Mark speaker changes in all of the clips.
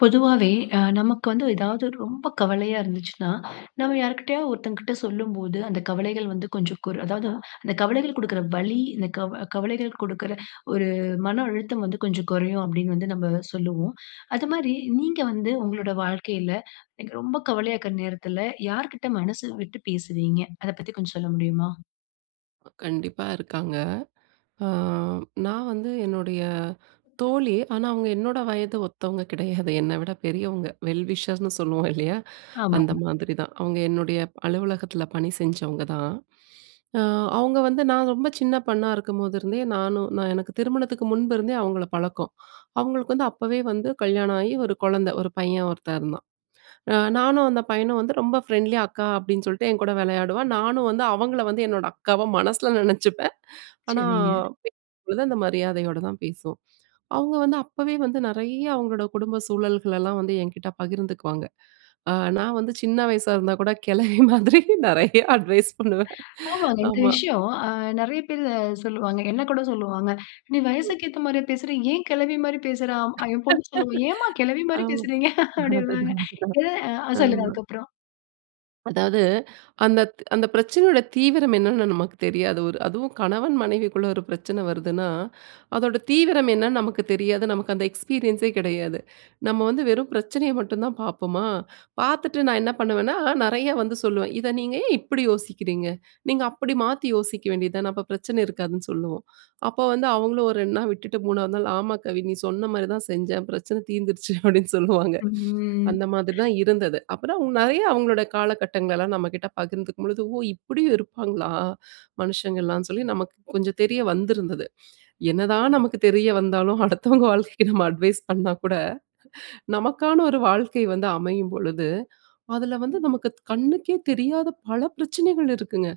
Speaker 1: பொதுவாவே, அ நமக்கு வந்து ஏதாவது ரொம்ப கவலையா இருந்துச்சுன்னா, நம்ப யார்க்கிட்டயாவது ஒருத்தவங்க கிட்ட சொல்லும்போது, அந்த கவலைகள் வந்து கொஞ்சம் குர் அதாவது அந்த கவலைகள் குடுக்குற வலி, இந்த கவ கவலைகள் குடுக்குற ஒரு மன அழுத்தம் வந்து கொஞ்சம் குறையும், அப்படீன்னு வந்து நம்ப சொல்லுவோம். அதுமாரி நீங்க வந்து உங்களோட வாழ்க்கையில, எனக்கு ரொம்ப கவலையாக்குற நேரத்துல யார்க்கிட்ட மனசு விட்டு பேசுவீங்க? அத பத்தி கொஞ்சம் சொல்ல முடியுமா?
Speaker 2: கண்டிப்பா இருக்காங்க. அ நான் வந்து என்னுடைய தோழி. ஆனா, அவங்க என்னோட வயது ஒத்தவங்க கிடையாது. என்னை விட பெரியவங்க வெல் விஷர்ஸ்ன்னு சொல்லுவோம், இல்லயா? அந்த
Speaker 1: ஆமாங்க.
Speaker 2: மாதிரி தான். அவங்க என்னுடைய அலுவலகத்துல பணி செஞ்சவங்க தான். அ அவங்க வந்து நான் ரொம்ப சின்ன பொண்ணா இருக்கும்போதுருந்தே, நானும் நான் எனக்கு திருமணத்துக்கு முன்பிருந்தே அவங்கள பழக்கம். அவங்களுக்கு வந்து அப்பவே வந்து கல்யாணம் ஆயி, ஒரு குழந்தை, ஒரு பையன் ஒருத்தன் இருந்தான். அ நானும், அந்த பையனும் வந்து ரொம்ப ஃப்ரெண்ட்லியா, "அக்கா" அப்டீன்னு சொல்லிட்டு என் கூட விளையாடுவான். நானும் வந்து அவங்கள வந்து என்னோட அக்காவா மனசுல நினைச்சிப்பேன். ஆனா,
Speaker 1: சரிங்க.
Speaker 2: பேசும்போது அந்த மரியாதையோட தான் பேசுவோம். அவங்க வந்து அப்பவே வந்து நெறைய அவங்களோட குடும்ப சூழல்களெல்லாம் வந்து என்கிட்டே பகிர்ந்துக்குவாங்க. அ நான் வந்து சின்ன வயசா இருந்தா கூட, கெழவி மாதிரி நெறையா அட்வைஸ் பண்ணுவேன்.
Speaker 1: ஆமாங்க. இந்த
Speaker 2: ஆமா.
Speaker 1: விஷயம், அ நெறைய பேரு அ சொல்வாங்க. என்ன கூட சொல்லுவாங்க. "நீ வயசுக்கு ஏத்த மாரியே பேசுறா? ஏன் கெழவி மாரி பேசுறா?" என் பொண்ணு சொல்லுவா. "ஏன்ம்மா கெழவி மாரி
Speaker 2: ஆமா.
Speaker 1: பேசுறீங்க?" அப்டீன்பாங்க.
Speaker 2: அதுதான், அதுதான்.
Speaker 1: எத ஆ சொல்லுங்க.
Speaker 2: ஆமா.
Speaker 1: அதற்கப்புறம்
Speaker 2: அதாவது அந்த அந்த பிரச்சனையோட தீவிரம் என்னன்னு நமக்கு தெரியாது. ஒரு அதுவும் கணவன், மனைவிக்குள்ள ஒரு பிரச்சன வருதுன்னா, அதோட தீவிரம் என்னன்னு நமக்கு தெரியாது. நமக்கு அந்த எக்ஸ்பீரியன்சே கிடையாது. நம்ப வந்து வெறும் பிரச்சனய மட்டும் தான் பாப்பமா! பாத்துட்டு நான் என்ன பண்ணுவேன்னா, நெறையா வந்து சொல்லுவேன். இத நீங்க ஏன் இப்பிடி யோசிக்கிறீங்க? நீங்க அப்பிடி மாத்தி யோசிக்க வேண்டியது தான. அப்ப பிரச்சனை இருக்காதுன்னு சொல்லுவோம். அப்போ வந்து அவுங்களும் ஒரு 2 நாள் விட்டு, 3 வது நாள். ஆமா, கவி! நீ சொன்னமாரி தான் செஞ்சேன். ஏன் பிரச்சன தீர்ந்துருச்சு. அப்பிடின்னு சொல்லுவாங்க.
Speaker 1: ம்
Speaker 2: அந்தமாதிரி தான் இருந்தது. அப்புறம் நெறைய அவுங்களோட காலகட்டங்கள்லாம் நம்பக்கிட்ட பகிர்ந்துக்கும்பொழுது, ஓ! இப்பிடியும் இருப்பாங்களா? மனுஷங்கள்லாம் சொல்லி நமக்கு கொஞ்சம் தெரிய வந்திருந்தது. என்னதான் நமக்கு தெரிய வந்தாலும், அடுத்தவங்க வாழ்க்கைக்கு நம்ப அட்வைஸ் பண்ணா கூட, நமக்கான ஒரு வாழ்க்கை வந்து அமையும்பொழுது, அதுல வந்து நமக்கு கண்ணுக்கே தெரியாத பல பிரச்சனைகள் இருக்குங்க.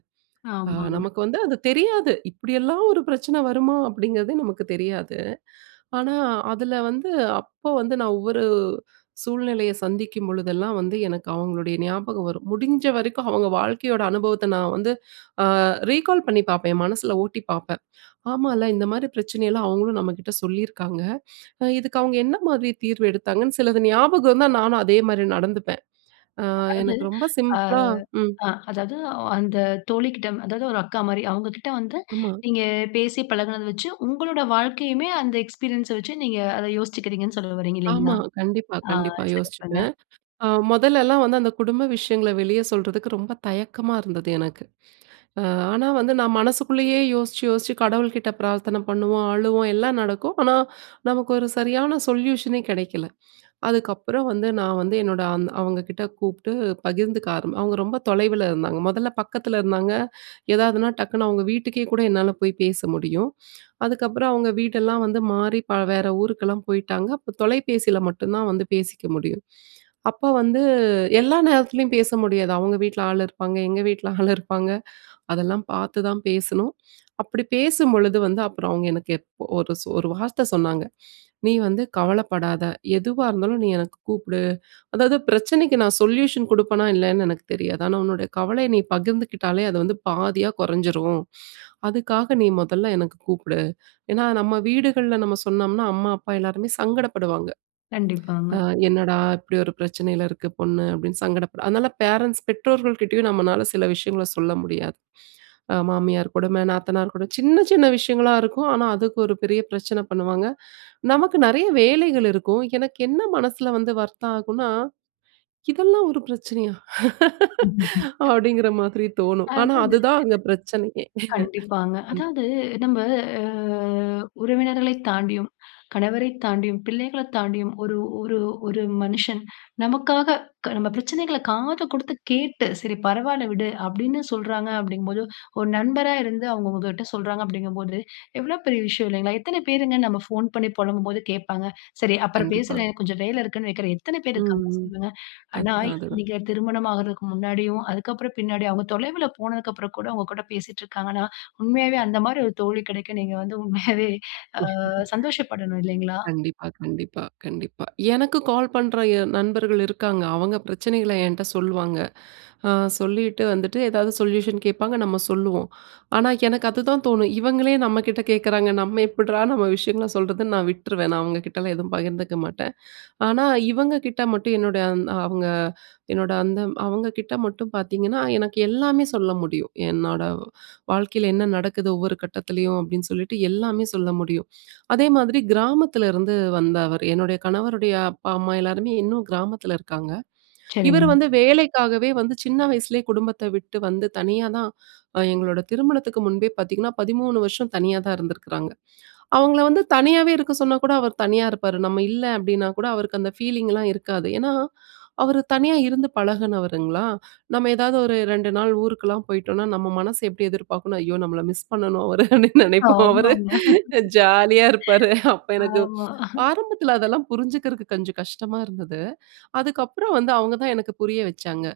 Speaker 2: அ
Speaker 1: ஆமாங்க.
Speaker 2: நமக்கு வந்து அது தெரியாது. இப்பிடியெல்லாம் ஒரு பிரச்சனை வருமா? அப்பிடிங்கிறதே நமக்கு தெரியாது. ஆனா, அதுல வந்து அப்போ வந்து, நான் ஒவ்வொரு சூழ்நிலைய சந்திக்கும் பொழுதெல்லாம், வந்து எனக்கு அவுங்களுடைய ஞாபகம் வரும். முடிஞ்சவரைக்கும் அவுங்க வாழ்க்கையோட அனுபவத்த நான் வந்து அ ரீகால் பண்ணி பாப்பேன். என் மனசுல ஓட்டி பாப்பேன். ஆமால, இந்தமாரி பிரச்சனையெல்லாம் அவுங்களும் நம்மக்கிட்ட சொல்லியிருக்காங்க. அ இதுக்கு அவுங்க என்னமாரி தீர்வ எடுத்தாங்கன்னு சிலது ஞாபகம் இருந்தா! நானும் அதேமாரி நடந்துப்பேன். அ
Speaker 1: அதாவது
Speaker 2: எனக்கு ரொம்ப
Speaker 1: ஆ,
Speaker 2: சிம்பிளா ம்.
Speaker 1: அ அதாவது அந்த தோழிகிட்ட அதாவது ஒரு அக்காமாரி, அவுங்ககிட்ட வந்து
Speaker 2: ஆமா.
Speaker 1: நீங்க பேசி பழகினத வச்சு, உங்களோட வாழ்க்கையுமே அந்த எக்ஸ்பீரியன்ஸ வச்சு, நீங்க அத யோசிச்சிக்கிறீங்கன்னு சொல்ல வர்றீங்க
Speaker 2: ஆமா.
Speaker 1: இல்லேங்களா
Speaker 2: கண்டிப்பா,
Speaker 1: ஆ
Speaker 2: கண்டிப்பா.
Speaker 1: சிறப்புங்க.
Speaker 2: யோசிச்சுப்பேன். அ மொதல்லலாம் வந்து அந்த குடும்ப விஷயங்கல வெளிய சொல்றதுக்கு ரொம்ப தயக்கமா இருந்தது எனக்கு. அ ஆனா, வந்து நான் மனசுக்குள்ளயே யோசிச்சு, யோசிச்சு கடவுள்கிட்ட பிரார்த்தனை பண்ணுவோம், அழுவோம், எல்லாம் நடக்கும். ஆனா நமக்கு ஒரு சரியான சொல்யூஷனே கிடைக்கல. அதுக்கப்புறம் வந்து நான் வந்து என்னோட அந்த அவுங்ககிட்ட கூப்பிட்டு பகிர்ந்துக்க ஆரம் அவுங்க ரொம்ப தொலைவுல இருந்தாங்க. மொதல்ல பக்கத்துல இருந்தாங்க, ஏதாவதுனா டக்குனு அவுங்க வீட்டுக்கே கூட என்னால போய் பேச முடியும். அதுக்கப்புறம் அவங்க வீடெல்லாம் வந்து மாறி ப வேற ஊருக்கெல்லாம் போயிட்டாங்க. அப்போ, தொலைபேசியில மட்டும் தான் வந்து பேசிக்க முடியும். அப்ப வந்து எல்லா நேரத்துலயும் பேச முடியாது. அவுங்க வீட்ல ஆள் இருப்பாங்க. எங்க வீட்ல ஆள் இருப்பாங்க அதெல்லாம் பாத்துதான் பேசணும். அப்பிடி பேசும்பொழுது வந்து அப்புறம் அவுங்க எனக்கு எப் ஒரு, ஒரு வார்த்த சொன்னாங்க, "நீ வந்து கவலைப்படாத! எதுவா இருந்தாலும், நீ எனக்கு கூப்பிடு! அதாவது பிரச்சனைக்கு நான் சொல்யூஷன் குடுப்பனா, இல்லயான்னு எனக்கு தெரியாது. ஆனா, உன்னோட கவலைய நீ பகிர்ந்துக்கிட்டாலே, அது வந்து பாதியா குறைஞ்சிரும். அதுக்காக நீ மொதல்ல எனக்கு கூப்பிடு!" ஏன்னா, நம்ப வீடுகள்ல நம்ப சொன்னம்ன்னா அம்மா, அப்பா எல்லாருமே சங்கடப்படுவாங்க.
Speaker 1: கண்டிப்பாங்க.
Speaker 2: அ என்னடா! இப்பிடி ஒரு பிரச்சனையில இருக்கு பொண்ணு அப்பிடின்னு, சங்கட அதுனால ஃபேரண்ட்ஸ், பெற்றோர்கள் கிட்டேயும் நம்பளால சில விஷயங்களை சொல்ல முடியாது. அ மாமியார் கொடும, நாத்தனார் கொடும சின்ன, சின்ன விஷயங்களா இருக்கும். ஆனா, அதுக்கு ஒரு பெரிய பிரச்சன பண்ணுவாங்க. நமக்கு நெறைய வேலைகள் இருக்கும். எனக்கு என்ன மனசுல வந்து வர்த்தம் ஆகுன்னா. இதெல்லாம் ஒரு பிரச்சனையா? அப்பிடிங்கிற மாதிரி தோணும்.
Speaker 1: அ,
Speaker 2: ஆனா,
Speaker 1: அதாவது
Speaker 2: அதுதான் அங்க பிரச்சனையே!
Speaker 1: கண்டிப்பாங்க.
Speaker 2: அம்.
Speaker 1: அதாவது, நம்ப அ உறவினர்களைத் தாண்டியும், கணவரை தாண்டியும், பிள்ளைகளைத் தாண்டியும் ஒரு, ஒரு, ஒரு, மனுஷன் நமக்காக க நம்ப பிரச்சனைகள காது குடுத்து கேட்டு, சரி பரவால்ல விடு! அப்பிடீன்னு சொல்லுறாங்க, அப்பழடீங்கம்போது, ஒரு நண்பரா இருந்து அவுங்க உங்கக்கிட்ட சொல்றாங்க அப்பிடிங்கம்போது, எவ்வளவு பெரிய விஷயம் இல்லேங்களா! எத்தனை பேருங்க நம்ப ஃபோன் பண்ணி புலம்பும்போது கேட்பாங்க. சரி. அப்புறம்
Speaker 2: கண்டிப்பா.
Speaker 1: பேசுறேன், எனக்கு கொஞ்சம் வேலை இருக்குன்னு வைக்கிறேன், எத்தன பேரு
Speaker 2: ம்,
Speaker 1: இருக்காங்க?
Speaker 2: ம்.
Speaker 1: சொல்லுங்க. ஆனா,
Speaker 2: அதுதான், அதுதான்.
Speaker 1: நீங்க திருமணம் ஆகுறதுக்கு முன்னாடியும், அதுக்கப்பறம் பின்னாடி அவுங்க தொலைவுல போனதுக்கு அப்பறம் கூட உங்ககூட பேசிட்டு இருக்காங்கன்னா, உண்மையாவே அந்தமாரி ஒரு தோழி கிடைக்க நீங்க வந்து உண்மையாவே அ சந்தோஷப்படணும், இல்லேங்களா!
Speaker 2: கண்டிப்பா, கண்டிப்பா, கண்டிப்பா. எனக்கு கால் பண்ற என் நண்பர்கள் இருக்காங்க. அவுங்க பிரச்சனைகள என்ட்ட சொல்லுவாங்க. அ சொல்லிட்டு வந்துட்டு எதாவது சொல்யூஷன் கேட்பாங்க, நம்ப சொல்லுவோம். ஆனா, எனக்கு அதுதான் தோணும். இவங்களே நம்ப கிட்ட கேட்குறாங்க. நம்ப எப்பிட்றா நம்ப விஷயங்கள சொல்றதுன்னு நான் விட்ருவேன். நான் அவுங்க கிட்டலாம் எதுவும் பகிர்ந்துக்க மாட்டேன். ஆனா, இவங்ககிட்ட மட்டும் என்னோட, அந் அவுங்க என்னோட அந்த அவுங்ககிட்ட மட்டும் பாத்தீங்கன்னா, எனக்கு எல்லாமே சொல்ல முடியும். என்னோட வாழ்க்கையில என்ன நடக்குது ஒவ்வொரு கட்டத்துலேயும், அப்பிடின்னு சொல்லிட்டு எல்லாமே சொல்ல முடியும். அதே மாதிரி கிராமத்துல இருந்து வந்த அவரு என்னுடைய கணவருடைய அப்பா, அம்மா எல்லாருமே இன்னும் கிராமத்துல இருக்காங்க. இவரு
Speaker 1: சரிங்க.
Speaker 2: வந்து வேலைக்காகவே வந்து சின்ன வயசுலேயே குடும்பத்த விட்டு வந்து தனியா தான், அ எங்களோட திருமணத்துக்கு முன்பே பாத்தீங்கன்னா, 13 வருஷம் தனியா தான் இருந்திருக்காங்க. அவுங்கல வந்து தனியாவே இருக்க சொன்னாகூட அவர் தனியா இருப்பாரு. நம்ப இல்ல, அப்பிடின்னா கூட அவருக்கு அந்த ஃபீலிங்லாம் இருக்காது. ஏன்னா, அவரு தனியா இருந்து பழகினவருங்களா! நம்ப ஏதாவது ஒரு 2 நாள் ஊருக்குலாம் போயிட்டோன்னா, நம்ப மனச எப்பிடி எதிர்பார்க்குன்னா, ஐயோ! நம்பள மிஸ் பண்ணணும் அவரு. அப்பிடீன்னு நினைப்போம். அவரு
Speaker 1: ஆமாங்க
Speaker 2: ஜாலியா இருப்பாரு. அப்ப எனக்கு
Speaker 1: ஆமா
Speaker 2: ஆரம்பத்துல அதெல்லாம் புரிஞ்சுக்குறது கொஞ்சம் கஷ்டமா இருந்தது. அதுக்கப்பறம், வந்து அவுங்க தான் எனக்கு புரிய வச்சாங்க.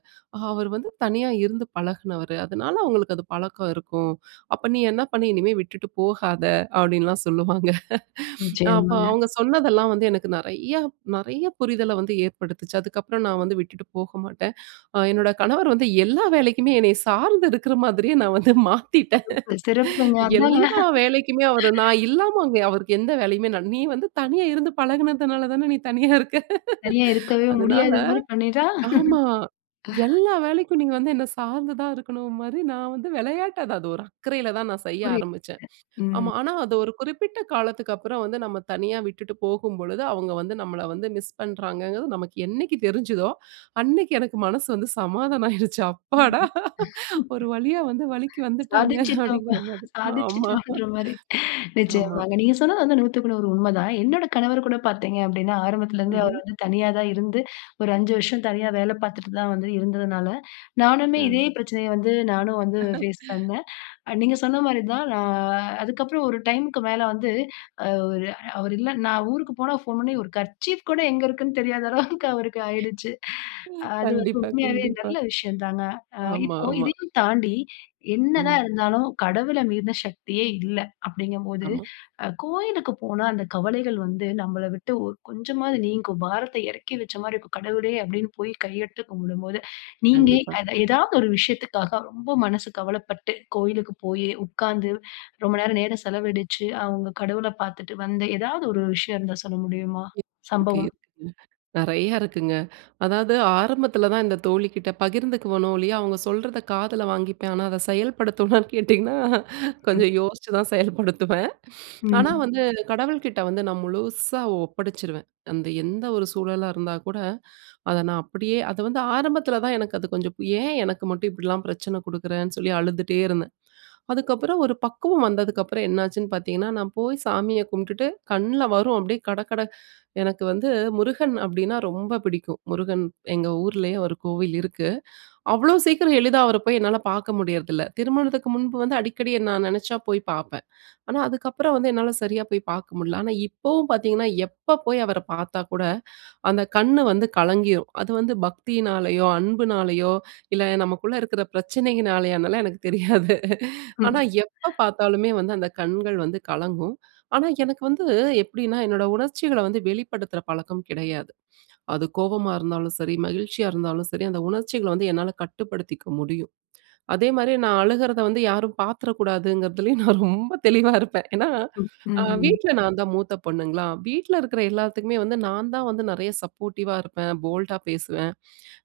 Speaker 2: அவரு வந்து தனியா இருந்து பழகினவரு. அதுனால அவுங்களுக்கு அது பழக்கம் இருக்கும். அப்ப நீ என்ன பண்ணி, இனிமே விட்டுட்டு போகாத! அப்பிடீன்லாம் சொல்லுவாங்க. அ அப்ப
Speaker 1: நிச்சயமாங்க.
Speaker 2: அவுங்க சொன்னதெல்லாம் வந்து எனக்கு நெறையா, நெறைய புரிதல வந்து ஏற்படுத்துச்சு. அதுக்கப்பறம், நான் வந்து விட்டுட்டு போக மாட்டேன். அ என்னோட கணவர் வந்து எல்லா வேலைக்குமே, என்னைய சார்ந்து இருக்குற மாதிரியே நான் வந்து மாத்திட்டேன்
Speaker 1: சிறப்பு, சிறப்புங்க. அதாங்க.
Speaker 2: எல்லா வேலைக்குமே, அவர் நான் இல்லாம அங்க அவருக்கு எந்த வேலையுமே நான் நீ வந்து தனியா இருந்து பழகுனதுனாலதான நீ தனியா இருக்க!
Speaker 1: தனியா இருக்கவே
Speaker 2: அதுனால
Speaker 1: முடியாதமாரி, பண்ணிட்டா!
Speaker 2: ஆமா எல்லா வேலைக்கும் நீங்க வந்து என்ன சார்ந்து தான் இருக்கணும்மாரி, நான் வந்து விளையாட்ட அது, அது, ஒரு அக்கறையில தான் நான் செய்ய
Speaker 1: புரியதுங்க,
Speaker 2: ஆரமிச்சேன்.
Speaker 1: ம்.
Speaker 2: ஆமா, ஆனா அது ஒரு குறிப்பிட்ட காலத்துக்கப்பறம் வந்து நம்ப தனியா விட்டுட்டு போகும்பொழுது அவுங்க வந்து நம்பள வந்து மிஸ் பண்ணுறாங்கங்குறது, நமக்கு என்னைக்கு தெரிஞ்சுதோ! அன்னக்கி எனக்கு மனசு வந்து சமாதானம் ஆயிருச்சு.
Speaker 1: ம்,
Speaker 2: அப்பாடா!
Speaker 1: ம்.
Speaker 2: ஒரு வழியா வந்து வலிக்கு வந்துட்டாங்க.
Speaker 1: சாதிச்சுட்டோம்ப்பா!
Speaker 2: அப்படிங்கிற மாதிரி. ஆமா,
Speaker 1: சாதிச்சுட்டோன்ற மாரி
Speaker 2: ஆமா.
Speaker 1: நிச்சயமாங்க நீங்க சொன்னது வந்து, 100 க்கு 100 உண்மதான். என்னோட கணவர்கூட பாத்தீங்க அப்பிடீன்னா ஆரம்பத்துலருந்து அவர்
Speaker 2: ம்ஹ்ம்.
Speaker 1: வந்து தனியா தான் இருந்து, ஒரு 5 வருஷம் தனியா வேலை பாத்துட்டு தான் வந்து இருந்ததுனால, நானுமே
Speaker 2: அ.
Speaker 1: இதே பிரச்சனைய வந்து நானும் வந்து ஃபேஸ் பண்ணேன். அ நீங்க சொன்னமாரி தான் நான் அதுக்கப்புறம் ஒரு டைமுக்கு மேல வந்து அ ஒரு அவரு இல்ல நான் ஊருக்கு போனா ஃபோன் பண்ணி ஒரு கர்ச்சீப் கூட எங்க இருக்குன்னு தெரியாத அளவுக்கு அவருக்கு ஆயிடுச்சு அது வந்து
Speaker 2: கண்டிப்பா,
Speaker 1: உண்மையாவே அது
Speaker 2: கண்டிப்பா.
Speaker 1: நல்ல விஷயந்தாங்க. ஆ
Speaker 2: ஆமா,
Speaker 1: இப்போ
Speaker 2: ஆமா.
Speaker 1: இதையும் தாண்டி என்ன தான்
Speaker 2: ம்.
Speaker 1: இருந்தாலும், கடவுள மீறுன சக்தியே இல்ல, அப்பிடீங்கம்போது
Speaker 2: ஆமா.
Speaker 1: அ கோயிலுக்கு போனா அந்த கவலைகள் வந்து நம்பள விட்டு ஒ கொஞ்சமாவது நீங்கும். பாரத்த இறக்கி வச்சமாரி இருக்கும். கடவுளே! அப்பிடீன்னு போய் கையெடுத்து கும்பிடும்போது, நீங்க
Speaker 2: கண்டிப்பா.
Speaker 1: அத ஏதாவது ஒரு விஷயத்துக்காக ரொம்ப மனசு கவலப்பட்டு, கோயிலுக்குப் போயி உக்காந்து, ரொம்ப நேரம் நேரம் செலவழிச்சு அவுங்க கடவுள பாத்துட்டு வந்து எதாவது ஒரு விஷயம் இருந்தா சொல்ல முடியுமா?
Speaker 2: இருக் இருக்கு,
Speaker 1: சம்பவம்.
Speaker 2: இருக்கு. நெறையா இருக்குங்க. அதாவது ஆரம்பத்துல தான் இந்த தோழிக்கிட்ட பகிர்ந்துக்குவனோ இல்லயா! அவுங்க சொல்றத காதுல வாங்கிப்பேன். ஆனா, அத செயல்படுத்துவனான்னு கேட்டிங்கன்னா,
Speaker 1: ம்.
Speaker 2: கொஞ்சம் யோசிச்சு தான் செயல்படுத்துவேன். ஆனா,
Speaker 1: ம்.
Speaker 2: வந்து கடவுள்கிட்ட வந்து நான் முழுசா ஒப்படைச்சுருவேன். அந்த எந்த ஒரு சூழலா இருந்தாகூட அத நான் அப்பிடியே அத வந்து ஆரம்பத்துல தான் எனக்கு அது கொஞ்சம் ஏன் எனக்கு மட்டும் இப்பிடிலாம் பிரச்சன குடுக்குறேன்னு சொல்லி அழுதுட்டே இருந்தேன். அதுக்கப்புறம், ஒரு பக்குவம் வந்ததுக்கப்புறம் என்னாச்சுன்னு பாத்தீங்கன்னா, நான் போய் சாமிய கும்பிட்டுட்டு கண்ணுல வரும், அப்பிடியே கடகட எனக்கு வந்து முருகன். அப்பிடீன்னா ரொம்ப பிடிக்கும். முருகன் எங்க ஊர்லயே ஒரு கோவில் இருக்கு. அவ்ளோ சீக்கிரம் எளிதா அவர போய் என்னால பாக்க முடியுறதுல்ல, திருமணத்துக்கு முன்பு வந்து அடிக்கடி நான் நினைச்சா போய் பார்ப்பேன். ஆனா, அதுக்கப்புறம் வந்து என்னால சரியா போய் பாக்க முடில. ஆனா, இப்பவும் பாத்தீங்கன்னா, எப்ப போய் அவர பாத்தாக்கூட அந்த கண்ணு வந்து கலங்கிரும். அது வந்து பக்தியினாலேயோ! அன்புனாலயோ! இல்ல நமக்குள்ள இருக்குற பிரச்சனையினாலயோனாலாம் அதெல்லாம் எனக்கு தெரியாது ஆனா,
Speaker 1: ம்.
Speaker 2: எப்ப பாத்தாலுமே வந்து அந்த கண்கள் வந்து கலங்கும். ஆனா, எனக்கு வந்து எப்பிடின்னா என்னோட உணர்ச்சிகள்ல வந்து வெளிப்படுத்துற பழக்கம் கிடையாது. அது கோபமா இருந்தாலும் சரி, மகிழ்ச்சியா இருந்தாலும் சரி, அந்த உணர்ச்சிகள வந்து என்னால கட்டுப்படுத்திக்க முடியும். அதேமாரி நான் அழுகுறத வந்து யாரும் பாத்துட கூடாதுங்குறதுலேயும் நான் ரொம்ப தெளிவா இருப்பேன் ஏன்னா,
Speaker 1: ம்.
Speaker 2: அ
Speaker 1: ம்ஹ்ம்.
Speaker 2: வீட்ல நான் தான் மூத்த பொண்ணுங்களா! வீட்ல இருக்குற எல்லாத்துக்குமே வந்து நான் தான் வந்து நெறைய சப்போர்டிவா இருப்பேன். போல்ட்டா பேசுவேன்.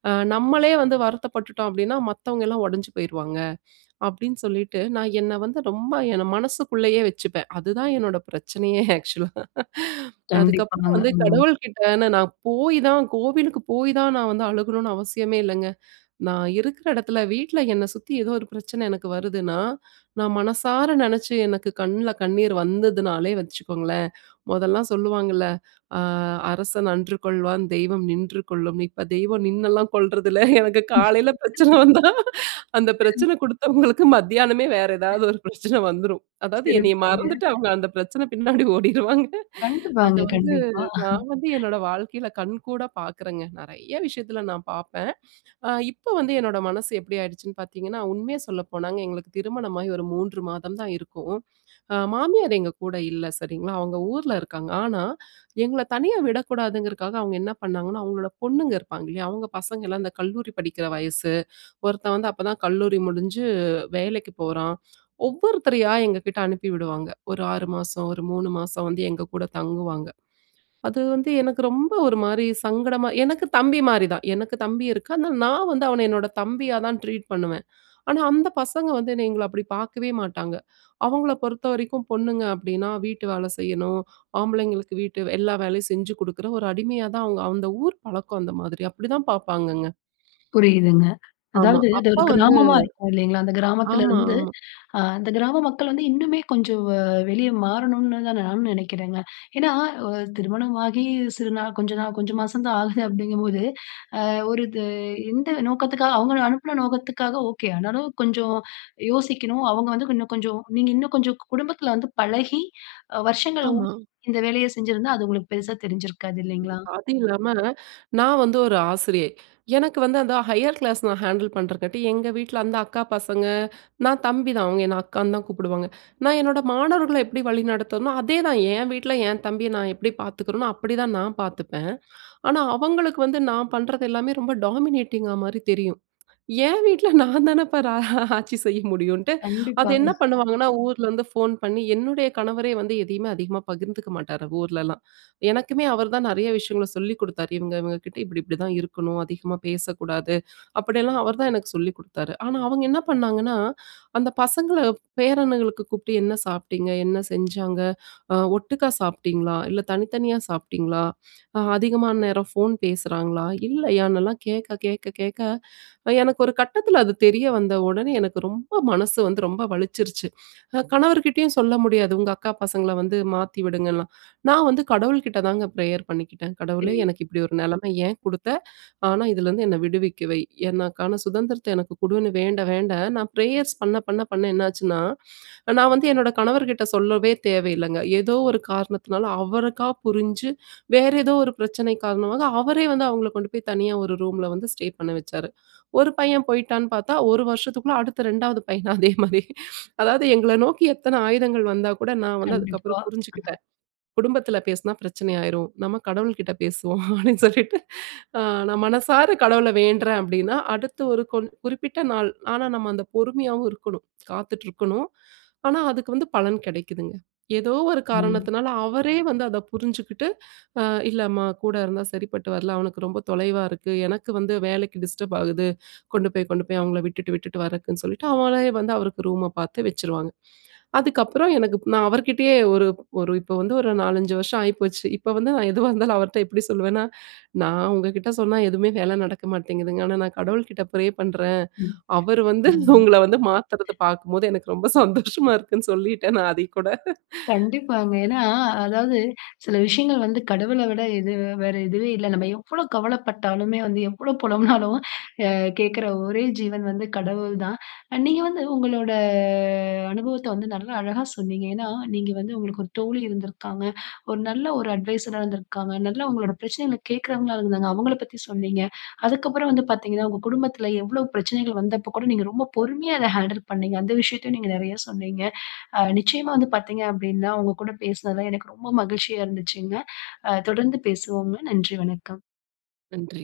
Speaker 2: அ நம்மளே வந்து வருத்தப்பட்டுட்டோம். அப்பிடீன்னா, மத்தவங்கலாம் உடைஞ்சு போயிருவாங்க. அப்பிடீன்னு சொல்லிட்டு நான் என்ன வந்து ரொம்ப என்ன மனசுக்குள்ளயே வச்சுப்பேன். அதுதான் என்னோட பிரச்சனையே! ஆக்ஷூலா அதுக்கப்புறம்
Speaker 1: கண்டிப்பாங்க.
Speaker 2: வந்து
Speaker 1: ம்.
Speaker 2: கடவுள்கிட்டே நானு போய் தான் கோவிலுக்கு போய் தான், நான் வந்து அழுகணுன்னு அவசியமே இல்லங்க. நான் இருக்குற இடத்துல வீட்ல என்ன சுத்தி, ஏதோ ஒரு பிரச்சன எனக்கு வருதுன்னா, நான் மனசார நினைச்சு எனக்கு கண்ணுல கண்ணீர் வந்ததுனாலே வச்சுக்கோங்களேன்! மொதல்லாம் சொல்லுவாங்கல்ல, அ "அரசன் அன்று கொல்வான், தெய்வம் நின்று கொல்லும்" இப்ப தெய்வம் நின்னலாம் கொல்றது இல்ல. எனக்கு காலையில பிரச்சனை வந்தா அந்த பிரச்சன குடுத்தவங்களுக்கு மத்தியானமே வேற ஏதாவது ஒரு பிரச்சனைன வந்துரும் அதாவது என்னைய
Speaker 1: சிறப்புங்க.
Speaker 2: மறந்துட்டு அவுங்க அந்த பிரச்சன பின்னாடி ஓடிடுவாங்க அத
Speaker 1: கண்டிப்பாங்க,
Speaker 2: வந்து
Speaker 1: கண்டிப்பா
Speaker 2: நான் வந்து என்னோட வாழ்க்கையில கண்கூடா பாக்குறேங்க. நெறைய விஷயத்துல நான் பாப்பேன். அ இப்போ, வந்து என்னோட மனசு எப்பிடி ஆயிடுச்சுன்னு பாத்தீங்கன்னா, உண்மைய சொல்ல போனாங்க, எங்களுக்கு திருமணமாகி ஒரு 3 மாதம் தான் இருக்கும். ஆ மாமியார் எங்ககூட இல்ல. சரிங்களா! அவுங்க ஊருல இருக்காங்க. ஆனா, எங்கள தனியா விடக்கூடாதுங்குறதுக்காக, அவுங்க என்ன பண்ணாங்கன்னா, அவுங்களோட பொண்ணுங்க இருப்பாங்க இல்லயா! அவுங்க பசங்கள்லாம் இந்த கல்லூரி படிக்கிற வயசு ஒருத்தன், வந்து அப்ப தான் கல்லூரி முடிஞ்சு வேலைக்கு போறான், ஒவ்வொருத்தரையா எங்ககிட்டே அனுப்பி விடுவாங்க. ஒரு 6 மாசம், ஒரு 3 மாசம் வந்து எங்ககூட தங்குவாங்க. அது வந்து எனக்கு ரொம்ப ஒருமாரி சங்கடமா எனக்கு தம்பிமாரி தான். எனக்கு தம்பி இருக்கான். ஆனா நான் வந்து அவன என்னோட தம்பியா தான் ட்ரீட் பண்ணுவேன். ஆனா, அந்த பசங்க வந்து என்ன எங்கள அப்பிடி பார்க்கவே மாட்டாங்க. அவங்கள பொறுத்த வரைக்கும் பொண்ணுங்க அப்பிடின்னா, வீட்டு வேலை செய்யணும், ஆம்பளைங்களுக்கு வீட்டு எல்லா வேலையும் செஞ்சு குடுக்குற ஒரு அடிமையாதான் அவுங்க அந்த ஊர் பழக்கம் அந்த மாதிரி. அப்பிடி தான் பாப்பாங்கங்க.
Speaker 1: புரியுதுங்க.
Speaker 2: ஆமா
Speaker 1: அதாவது அது
Speaker 2: அப்ப
Speaker 1: ஒரு
Speaker 2: வந்து
Speaker 1: கிராமமா இருக்கும். இல்லேங்களா! அந்த கிராமத்துல
Speaker 2: ஆமா,
Speaker 1: இருந்து
Speaker 2: ஆமா.
Speaker 1: அ அந்த கிராம மக்கள் வந்து இன்னுமே கொஞ்சம் வ வெளிய மாறணுன்தான் நானும் நினைக்குறேங்க. ஏன்னா, அ திருமணம் ஆகி சிறு நாள் கொஞ்ச நாள் கொஞ்சம் மாசம் தான் ஆகுது அப்படிங்கும்போது அ ஒரு இது எந்த நோக்கத்துக்காக அவுங்கள அனுப்புன நோக்கத்துக்காக, ஓகே! ஆனாலும் கொஞ்சம் யோசிக்கணும். அவுங்க வந்து இன்னும் கொஞ்சம் நீங்க இன்னும் கொஞ்சம் குடும்பத்துல வந்து பழகி அ வருஷங்கள் [unintelligible]
Speaker 2: ஆமா.
Speaker 1: இந்த வேலைய செஞ்சிருந்தா அது உங்களுக்கு பெருசா தெரிஞ்சிருக்காது, இல்லேங்களா!
Speaker 2: அது இல்லாம, நான் வந்து ஒரு ஆசிரியை. எனக்கு வந்து அந்த ஹையர் கிளாஸ் நான் ஹேண்டில் பண்றக்காட்டி, எங்க வீட்ல அந்த அக்கா பசங்க நான் தம்பி தான். அவுங்க என்ன அக்கான்னு தான் கூப்பிடுவாங்க. நான் என்னோட மாணவர்கள்ல எப்பிடி வழிநடத்தறனோ! அதேதான் என் வீட்ல என் தம்பிய நான் எப்பிடி பாத்துக்கிறனோ! அப்பிடிதான், நான் பார்த்துப்பேன். ஆனா, அவுங்களுக்கு வந்து நான் பண்றது எல்லாமே ரொம்ப டாமினேட்டிங்கா மாரி தெரியும் என் வீட்ல நான் தானப்பா ரா ஆட்சி செய்ய முடியுன்ட்டு அது
Speaker 1: கண்டிப்பாங்க.
Speaker 2: என்ன பண்ணுவாங்கன்னா, ஊரிலருந்து வந்து ஃபோன் பண்ணி என்னுடைய கணவரே வந்து எதையுமே அதிகமா பகிர்ந்துக்க மாட்டாரு ஊர்லலாம். எனக்குமே அவரு தான் நெறைய விஷயங்கள்ல சொல்லி கொடுத்தாரு. இவுங்க, இவுங்ககிட்ட இப்பிடி, இப்பிடிதான் இருக்கணும். அதிகமா பேசக்கூடாது. அப்பிடி எல்லாம் அவர்தான் எனக்கு சொல்லி கொடுத்தாரு. ஆனா, அவுங்க என்ன பண்ணாங்கன்னா, அந்த பசங்கல பேரன்களுக்கு கூப்டு என்ன சாப்பிட்டிங்க? என்ன செஞ்சாங்க? அ ஒட்டுக்கா சாப்பிட்டீங்களா? இல்ல, தனித்தனியா சாப்பிட்டீங்களா? அ அதிகமான நேரம் ஃபோன் பேசுறாங்களா? இல்லயான்னுலாம் கேட்க, கேட்க, கேட்க, அ எனக்கு ஒரு கட்டத்துல அது தெரிய வந்த உடனே எனக்கு ரொம்ப மனசு வந்து ரொம்ப வலிச்சிருச்சு. நான் கணவர்கிட்டயும் சொல்ல முடியாது. உங்க அக்கா பசங்கல வந்து மாத்தி விடுங்கன்லாம். நான் வந்து கடவுள்கிட்ட தாங்க பிரேயர் பண்ணிக்கிட்டேன். கடவுளே!
Speaker 1: சரி.
Speaker 2: எனக்கு இப்படி ஒரு நிலைம ஏன் குடுத்த? ஆனா, இதுலருந்து என்னைய விடுவிக்க வை, என்னக்கான சுதந்திரத்த எனக்கு குடுன்னு வேண்ட, வேண்ட நான் பிரேயர்ஸ் பண்ண, பண்ண, பண்ண என்னாச்சுன்னா, நான் வந்து என்னோட கணவர்கிட்ட சொல்லவே தேவ இல்லங்க. ஏதோ ஒரு காரணத்துனால, அவருக்கா புரிஞ்சு வேற ஏதோ ஒரு பிரச்சனை காரணமாக, அவரே வந்து அவுங்கல கொண்டு போய் தனியா ஒரு ரூம்ல வந்து ஸ்டே பண்ண வச்சாரு. ஒரு பையன் போய்ட்டான்னு பாத்தா, ஒரு வருஷத்துக்குள்ள அடுத்த 2 வது பையன் அதேமாரி அதாவது எங்கள நோக்கி எத்தனை ஆயுதங்கள் வந்தாகூட, நான் வந்து
Speaker 1: கண்டிப்பா.
Speaker 2: அதுக்கப்புறம் புரிஞ்சுக்கிட்டேன். குடும்பத்துல பேசுனா, பிரச்சனை ஆயிரும். நம்ப கடவுள்கிட்ட பேசுவோம். அப்பிடீன்னு, சொல்லிட்டு அ நான் மனசார கடவுள வேண்ட்றேன். அப்பிடீன்னா அடுத்து ஒரு கொன் குறிப்பிட்ட நாள், ஆனா நம்ப அந்த பொறுமையாவும் இருக்கணும் காத்துட்டு இருக்கணும். ஆனா, அதுக்கு வந்து பலன் கிடைக்குதுங்க. ஏதோ ஒரு
Speaker 1: ம்.
Speaker 2: காரணத்துனால, அவரே வந்து அத புரிஞ்சுகிட்டு அ இல்லம்மா! கூட இருந்தா சரிப்பட்டு வரல. அவனுக்கு ரொம்ப தொலைவா இருக்கு. எனக்கு வந்து வேலைக்கு டிஸ்டர்ப் ஆகுது. கொண்டு போய், கொண்டு போய் அவுங்கள விட்டுட்டு, விட்டுட்டு வரக்குன்னு சொல்லிட்டு, அவுங்களே வந்து அவருக்கு ரூம பாத்து வச்சிருவாங்க. அதுக்கு அப்பறம் எனக்கு நான் அவருக்கிட்டயே ஒரு, ஒரு இப்ப வந்து ஒரு 4, 5 வருஷம் ஆயிப்போச்சு. இப்ப வந்து நான் எதுவா இருந்தாலும் அவர்ட்ட எப்பிடி சொல்லுவேன்னா, நான் உங்ககிட்ட சொன்னா எதுவுமே வேலை நடக்க மாட்டேங்குதுங்க. ஆனா, நான் கடவுள்கிட்ட பிரே பண்றேன்.
Speaker 1: ம்,
Speaker 2: அவரு வந்து
Speaker 1: ம்.
Speaker 2: உங்கள வந்து மாத்துறத பாக்கும்போது எனக்கு ரொம்ப சந்தோஷமா இருக்குன்னு சொல்லிட்டேன். நான் அத கூட.
Speaker 1: கண்டிப்பாங்க. ஏன்னா, அதாவது சில விஷயங்கள் வந்து கடவுள விட இது வேற எதுவே இல்லங்க. நம்ப எவ்வளவு கவல பட்டாலுமே, வந்து எவ்ளோ புலம்பினாலும் அ கேட்குற ஒரே ஜீவன் வந்து கடவுள் தான். அ நீங்க வந்து உங்களோட அனுபவத்த வந்து நல்ல அழகா சொன்னீங்க. ஏன்னா, நீங்க வந்து உங்களுக்கு ஒரு தோழி இருந்து இருக்காங்க. ஒரு நல்ல ஒரு அட்வைஸாரா இருந்துருக்காங்க. நல்ல உங்களோட பிரச்சனைகளை கேட்குறவங்களா இருந்தாங்க, அவுங்க பத்தி சொன்னீங்க. அதுக்கப்புறம் வந்து பாத்தீங்கன்னா, உங்க குடும்பத்துல எவ்வளவு பிரச்சனைகள் வந்தப்பக்கூட நீங்க ரொம்ப பொறுமையா, அத ஹேண்டில் பண்ணீங்க. அந்த விஷயத்தையும் நீங்க நெறைய சொன்னீங்க. அ நிச்சயமா வந்து பாத்தீங்க அப்பிடீன்னா, உங்ககூட பேசுனதுல எனக்கு ரொம்ப மகிழ்ச்சியா இருந்துச்சுங்க. அ தொடர்ந்து பேசுவோங்க. நன்றி, வணக்கம்.
Speaker 2: நன்றி.